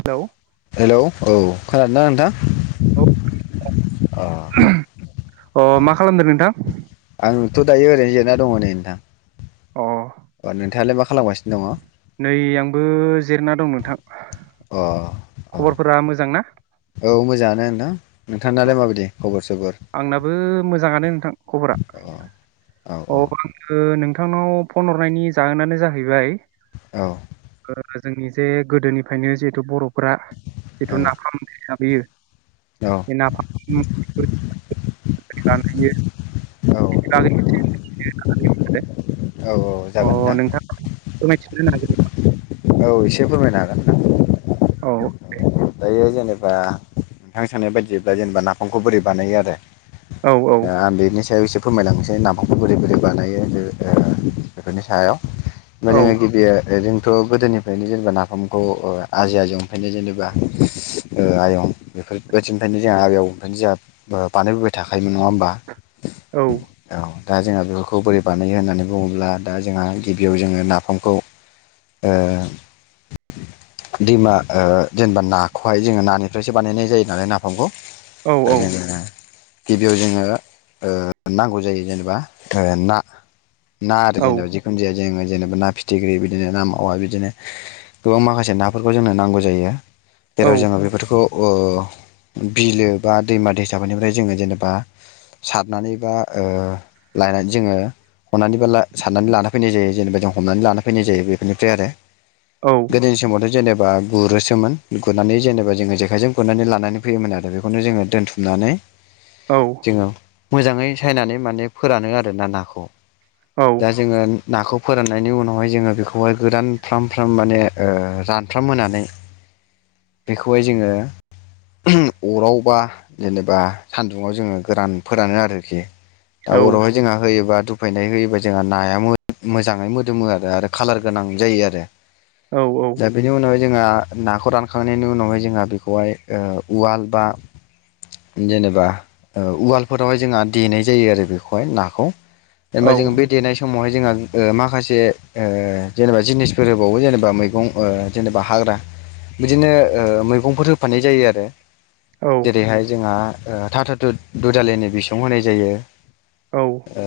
Hello hello! औ। खोनादों ना नोंथां? अ अ मा खालामदों नोंथां? थ' दायो ओरैनो जिरना दङ नै नोंथां। [unintelligible] अ नोंथाङालाय मा खालामगासिनो? दङ अ नै आंबो जिरायना दं नोंथां। अ अ खबरफोरा मोजां ना औ मोजाङानो। अ नोंथांनालाय माबायदि [unintelligible] आंनाबो मोजाङानो नोंथां खबरा। अ औ अ औ आङो नों नोंथांनाव फन हरनायनि जाहोनानो जाहैबाय औ। ओ जोंनि जे गोदोनिफ्रायनो जिहेथु बर' फ्रा औ जिथु नाफाम [unintelligible] बे नाफाम बानायो बागै औ। [unintelligible] औ अ जागोन नोंथां मिथि [unintelligible] औ एसे फोरमायनो हागोन नोंथां। [unintelligible] [inaudible] बे जेनेबा नोंथां साननाय बादियैब्ला जेनेबा नाफामखौ बोरै बानायो आरो औ आ [unintelligible] फोरमायलांनोसै नाफामखौ बोरै बोरै बानायो बेफोरनि सायाव? थ' औ जोङो गिबियै थ' गोदोनिफ्रायनो जेनेबा नाफामखौ ओ आवंजै-आजौ निफ्रायनो जेनेबा आयं बेफोरबायदिनिफ्रायनो जोंहा आबै आबौनिफ्रायनो जोंहा बानायबोबाय थाखायोमोन नोङा होमबा। औ औ दा जोंहा बेफोरखौ बोरै बानायो होननानै बुङोब्ला दा जोंहा गिबियाव जोङो नाफामखौ ओ दैमा ओ जेनेबा नाखौहाय जोङो नानिफ्रायसो बानायनाय जायो नालाय नाफामखौ औ आरो गिबियाव जोङो ओ नांगौ जायो जेनेबा ओ ना ना आरो औ जेनबा जिखुन जाया जोंङो जेनबा ना फिथिख्री बि बिदिनो ना मावा बिदिनो गोबां माखासे नाफोरखौ जोंनो नांगौ जायो जेराव जोङो बेफोरखौ ओ बिलो बा दैमा दैसाफोरनिफ्राय जोङो जेनेबा सारनानै बा ओ लायनानै जोङो हमनानै बा सारनानै लाना फैनाय जायो जेनेबा जों हमनानै लाना फैनाय जायो बेफोरनिफ्राय आरो गोदोनि समावथ' जेनेबा बा गुरोसोमोन गुरनानै जेनेबा जोङो जेखाइजों गुरनानै लानानै फैयोमोन आरो बेखौनो जोङो दोनथुमनानै जोङो मोजाङै सायनानै माने फोरानो आर ना नाखौ औ दा जोङो नाखौ फोरोंनायनि उनावहाय जोङो बेखौ बेखौहाय गोरान फ्राम फ्राम माने रानफ्राम होनानै बेखौहाय जोङो अराव बा जेनेबा सानदुंङाव जोङो गोरान फोरानो आरोखि दा औ अरावहाय जोंहा होयोबा दु होफैनाय होयोब्ला जोंहा नाया मोजाङै मोदोमो आरो आरो खालार गोनां जायो आरो औ दा बेनि उनाव जोंहा नाखौ रानखांनायनि उनावहाय जोंहा बेखौहाय उवाल बा जेनेबा उवालफोरावहाय जोंहा देनाय जायो आरो बेखौहाय नाखौ औ जेनेबा जोङो बे देनाय समावहाय जोंहा माखासे ओ जेनेबा जिनिसफोर होबावो जेनेबा मैगं ओ जेनेबा हाग्रा बिदिनो मैगंफोर होफानाय जायो आरो औ जेरैहाय जोंहा थाथथुद दुदालिनि बिसं होनाय जायो औ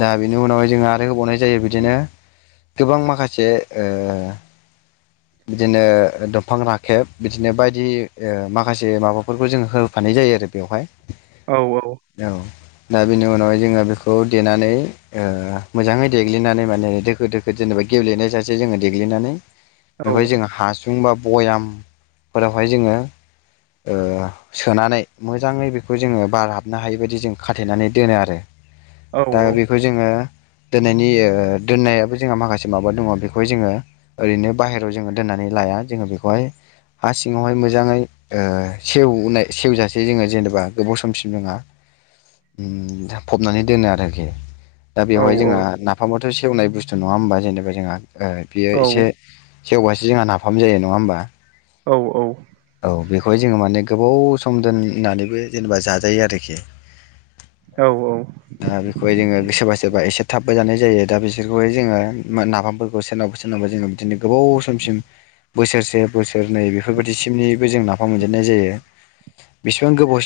दा बे उनावाय जों आरो होबावनाय जायो बिदिनो गोबां माखासे ओ बिदिनो दंफां राखेब बिदिनो बायदि माखासे माबाफोरखौ जोंङो होफानाय जायो आरो बेवहाय औ औ औ दा बिनि उनावहाय जोङो बेखौ देनानै ओ मोजाङै देग्लिनानै माने दोखो दोखो जेनेबा गेेब्लेनाय जासे जोङो देगलिनानै औ ओमफ्राय जों हासुं जोंबा भयामफोरावहाय जोङो सोनानै मोजाङै बेखौ जोङो बार हाबनो हायि बायदि जों खाथेनानै दोनो आरो औ दा बेखौ जोङो दोननायनि दोननायाबो जोंहा माखासे माबा दङ बेखौहाय जोङो ओरैनो बाहेरायाव जोङो दोननानै लाया जोङो बेखौहाय हा सिङावहाय मोजाङै ओ सेवनाय सेवजासे जोङो जेनेबा गोबाव समसिम जोंहा फबनानै दोनो आरोखि दा औ बेवहाय जोंहा नाफामाथ' सेवनाय बुस्थु थु नङा होनबा जेनेबा जोंहा ओ बियो इसे सेवबासो जोंहा नाफाम जायो नङा होनबा औ औ बेखौ जोङो माने गोबाव सम दोननानैबो जेनेबा जाजायो आरोखि औ दा बेखौहाय जोङो गोसोबाय सोरोबा एसे थाबबो जानाय जायो दा बिसोर जोङो नाफामफोरखौ सोरनावा सोरनावबा जोङो बिदिनो गोबाव समसिम बोसोरसे बोसोर सोरनै बेफोर बायदिसिमनिबो जों ना बिफां मोनजेननाय जायो बेसेबां गोबाव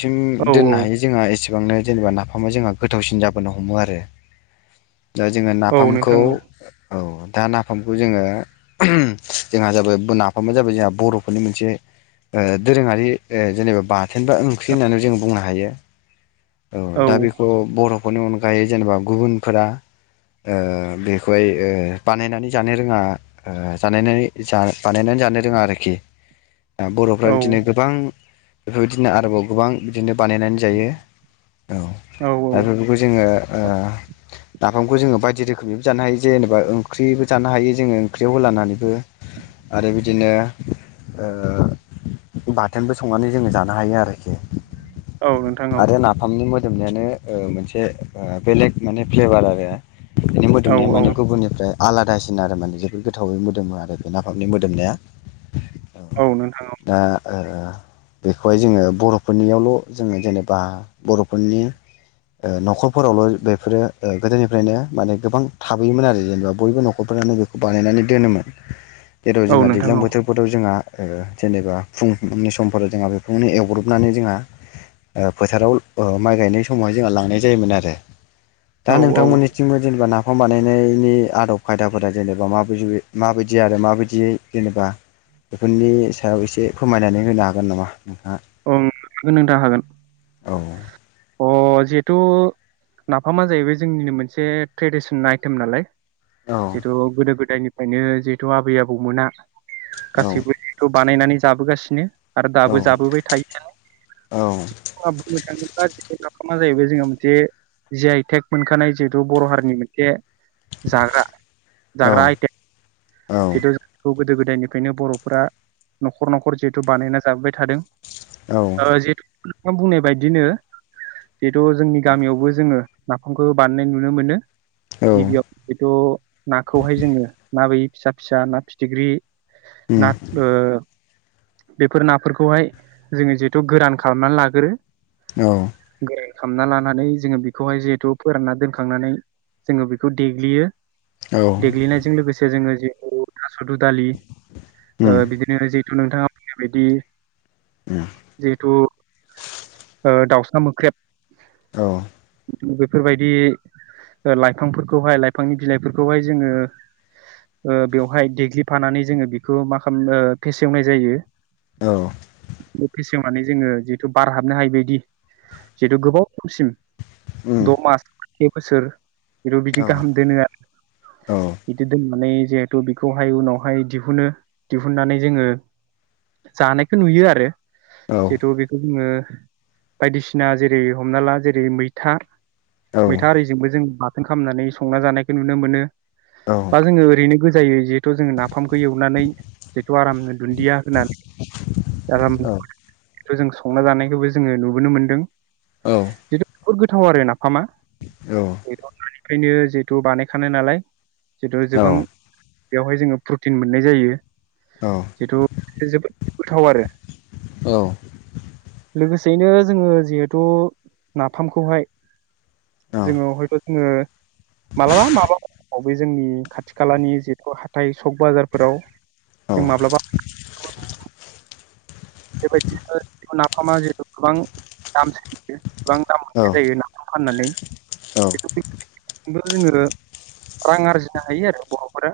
औ दोननो हायो जोंहा एसे एसेबांनो जेनेबा नाफामा जोंहा गोथावसिन जाबोनो हमो आरो दा जोङो औ नाफाम खौ नोंथां औ दा नाफामखौ जोङो जोंहा जाबाय नाफामा जाबाय जोंहा बर'फोरनि मोनसे ओ दोरोङारि जेनेबा बाथोन बा ओंख्रि होननानै जों बुंनो हायो औ दा बेखौ बरफ बेनि अनगायै जेनेबा गुबुनफोरा ओ बेखौहाय ओ बानायनानै जानो रोङा जानाय बानायनानै जानो रोङा आरोखि बर'फ्रा औ बिदिनो गोबां बेफोरबायदिनो आरोबाव गोबां बिदिनो बानायनानै जायो औ दा बेफोरखौ जोङो ओ नाफामखौ जो बायदि रोखो खोमैबो जानो हायो जेनेबा ओंख्रिबो जानो हायो जोङो ओंख्रियाव लानानैबो आरो बिदिनो ओ बाथोनबो संनानै जोङो जानो हायो आरोखि औ नोंथां औ आरो नाफामनि मो जोमनायानो ओ मोनसे बेलेग माने फ्लेभार आरो बेनि औ नोंथां औ नोंथां औ मोदोमनाया औ माने गुबुननिफ्राय आलादासिन आरो माने जोबोद गोथावै मोदोमो आरो बे नाफामनि मोदोमनाया औ नोंथाङा दा ओ बेखौहाय जोङो बर'फोरनियावल' जोङो जेनेबा बर'फोरनि ओ न'खरफोरावल' बेफोरो गोदोनिफ्रायनो माने गोबां थाबोयोमोन आरो जेनेबा बयबो न'खरफोरानो बेखौ बानायनानै दोनोमोन जेराव जोंहा दैज्लां बोथोरफोराव जोंहा ओ जेनेबा फुंनि समफोराव जोंहा बेफोरखौनो एवब्रबनानै जोंहा ओ फोथाराव ओ माइ गायनाय समावहाय जोंहा लांनाय जायोमोन आरो दा नोंथांमोननि जेनेबा नाफाम बानायनायनि आदब खायदाफोरा जेनेबा माबाय माबायदि आरो माबायदियै जेनेबा बेफोरनि सायाव एसे फोरमायनानै होनो हागोन नामा नोंथाङा औ हागोन‌ नोंथा हागोन औ अ जिहेथु नाफामा जाहैबाय जोंनिनो मोनसे ट्रेडिसन आइटेम नालाय औ जिथ' गोदो गोदायनि फ्रायनो जिहेथु आबै आबौमोना औ गासैबो जिहेतु बानायनानै जाबोगासिनो आरो औ दाबो जाबोबाय थायो औ [unintelligible] [unintelligible] जाहैबाय जोंहा मोनसे जि आइ टेक मोनखानाय जिहेथु बर' हारिनि मोनसे जाग्रा औ जाग्रा आइटेम औ जिहेथु जों गोदो गोदायनिफ्रायनो बर'फोरा न'खर न'खर जिहेथु बानायना जाबोबाय थादों ओ जिहेथु [unintelligible] नों बुंनाय बायदिनो जिहेथु जोंनि गामियावबो जोङो नाफामखौ बानायनाय नुनो मोनो औ गिबियाव हयथ' नाखौहाय जोङो [unintelligible] फिसा फिसा ना फिथिख्रि उम ना ओ बेफोर नाफोरखौहाय जोङो जिहेथु गोरान खालामनानै लागोरो औ खालामना लानानै जोङो बेखौहाय जिहेथु फोरानना दोनखांनानै जोङो बेखौ देग्लियो औ देग्लिनायजों लोगोसे जोङो [unintelligible] सदु दालि ओ उम बिदिनो जि हेतु नोंथाङा बुंनाय बायदि उम जिहेथु ओ दाउ सा मोख्रेब औ बेफोरबायदि लाइफांफोरखौहाय लाइफांनि बिलाइफोरखौहाय जोङो ओ बेवहाय ग्लिफानानै जोङो बेखौ मा खामो फेसेवनाय जायो औ बे फेसेवनानै जोङो जिहेतु बार हाबनो हायि बदि जिहेथु गोबाव समसिम उम द' मास से बोसोर ज' औ बिदि गाहाम दोनो औ बिदि दोननानै जिहेथु बेखौहाय उनावहाय दिहुनो दिहुननानै जोङो जानायखौ नुयो आरो औ जिहेथु बेखौ जोङो बायदिसिना जेरै हमना ला जेरै मैथा औ मैथा आरिजोंबो जों खालामनानै संना जानायखौ नुनो मोनो औ बा जोङो ओरैनो जायो [unintelligible] थ' जोङो नाफामखौ एवनानै जिथु आरामनो दुन्दिया होनानै आरामनो औ जों संना जानायखौबो जोङो नुबोनो मोन्दों औ बुहत गोथाव आरो ना ह मा ओमायनो जिहेथु बानायखानाय नालाय जिथु जेबां बेवहाय जोङो प्रटिन मोननाय जायो जिथु [unintelligible] जोबोद गोथाव आरो औ सेयैनो जोङो जिहेथु नाफामखौहाय जोङो औ हयथ' जोङो मालाबा माबला अ बे जोंनि खाथि खालानि [unintelligible] खौ हाथाइ सक बाजारफोराव जों माब्लाबा बेबायदिनो नाफामा जिथु गोबां दाम सोलियो गोबां दाम मोननाय जायो नाफामखौ फाननानै जोङो रां आरजिनो हायो आरो बर'फोरा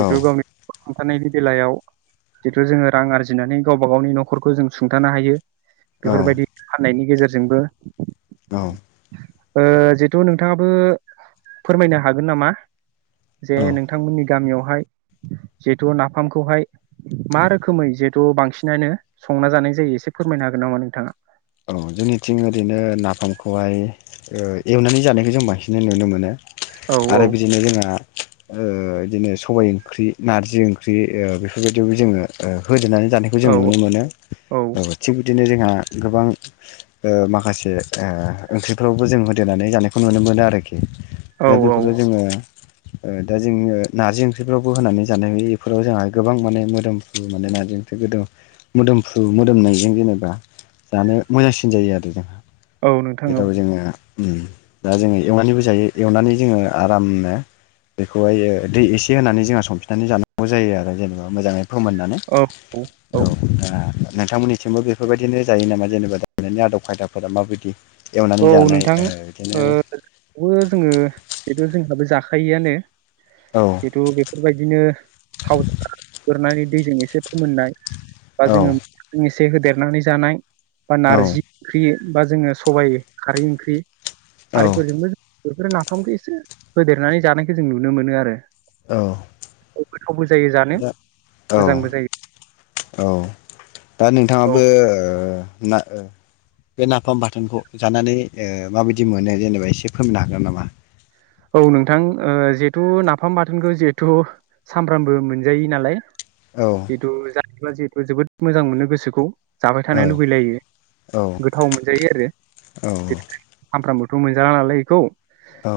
बेथ गावनि हमथानायनि बेलायाव जिथु जोङो रां आरजिनानै गाव गावबा गावनि न'खरखौ जों सुंथानो हायो बेफोरबायदि फाननायनि गेजेरजोंबो औ ओ जिथु नोंथाङाबो फोरमायनो हागोन नामा जे औ नोंथांमोननि गामियावहाय जिथु नाफामखौहाय मा रोखोमै जिहेतु बांसिन [unintelligible] संना जानाय जायो एसे फोरमायनो हागोन नामा नोंथाङा औ जोंनिथिं ओरैनो नाफामखौहाय एवनानै जानायखौ जों बांसिन नुनो मोनो औ औ आरो बिदिनो जोंहा ओ इदिनो सबाय ओंख्रि नारजि ओंख्रि ओ बेफोरबायदियावबो जोङो होजनानै जानायखौ औ जों नुनो मोनो औ ओ थिग बिदिनो जोंहा गोबां ओ माखासे ओंख्रिफ्रावबो जों होदेरनानै जानायखौ नुनो मोनो आरोखि दा औ औ बेफोरो जोङो दा जोङो नारजि ओंख्रिफ्रावबो होनानै जानाययो बेफोराव जोंहा गोबां माने मोदोमफ्रु मोनो नारजि ओंख्रि गोद मोदोमफ्रु मोदोमनायजों जेनेबा जानो मोजांसिन थिग जायो आरो जोंहा औ नोंथां औ बेदाव जोङो ओम दा जोङो एवनानैबो जायो एवनानै जोङो आरामनो बेखौहाय दै एसे होनानै जोंहा संफिननानै जानांगौ जायो आरो जेनेबा मोजाङै फोमोननानै औ औ दा नोंथांमोननिसिमबो बेफोरबायदिनो जायो नामा जेनेबा दा गेलनायनि आदब खायदाफोरा माबायदि औ एवनानै जानाय नोंथां ओ ओ बिदिनो बो जोङो बेथ' जोंहाबो जाखो थाखायोआनो औ जिहेतु बेफोरबायदिनो थाव गोरनानै बे जों एसे मोननाय बा औ जोङो से होदेरनानै जानाय बा औ नारजि ओंख्रि बा जोङो सबाइ खारै ओंख्रि औ आरोथ' बेफोरो नाफामखौ एसे होदेरनानै जानायखौ जों नुनो मोनो आरो औ गोथावबो जायो जानो दा औ मोजांबो जायो औ दा नों औ थाङाबो ओ बे नाफाम बाथोनखौ जानानै ओ माबायदि मोनो जेनेबा एसे फोमनो हागोन नामा औ नोंथां जहेथु नाफाम बाथोनखौ जिहेथु सामफ्रामबो मोनजायो नालाय औ जिथु जा जिहेतु जोबोद मोजां मोनो गोसोखौ जाबाय औ थानो लुबैलायो औ गोथाव मोनजायो आरो औ सामफ्रामबो [unintelligible] नालाय एखौ औ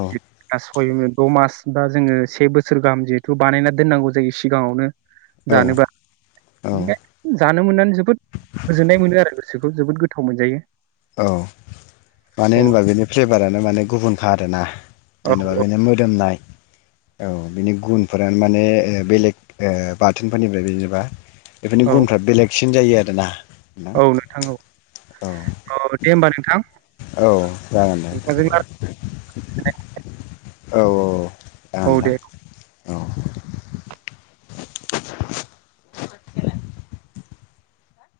सय द' मास बा जोङो से बोसोर गाहाम जिहेथु बानायना दोननांगौ जायो सिगाङावनो औ जानोबा औ बेनिखायनो जानो मोननानै जोबोद गोजोननाय मोनो आरो गोसोखौ बेखौ जोबोद गोथाव मोनजायो औ माने अ होनबा बेनि फ्लेभारानो माने गुबुनखा आरोना औ धन्यबा बेनो मोदोम नाय औ बिनि गुनफोरानो माने बेलेग ओ बाथोनफोरनिफ्राय जेनेबा बेबायदि औ गुनफ्रा बेलेगसिन जायो आ ना औ नोंथां औ [unintelligible] दे ओमबा नोंथां औ जागोन दे नोंथांजों [unintelligible] औ औ जागोन औ नोंथां दे औ [unintelligible] बिनो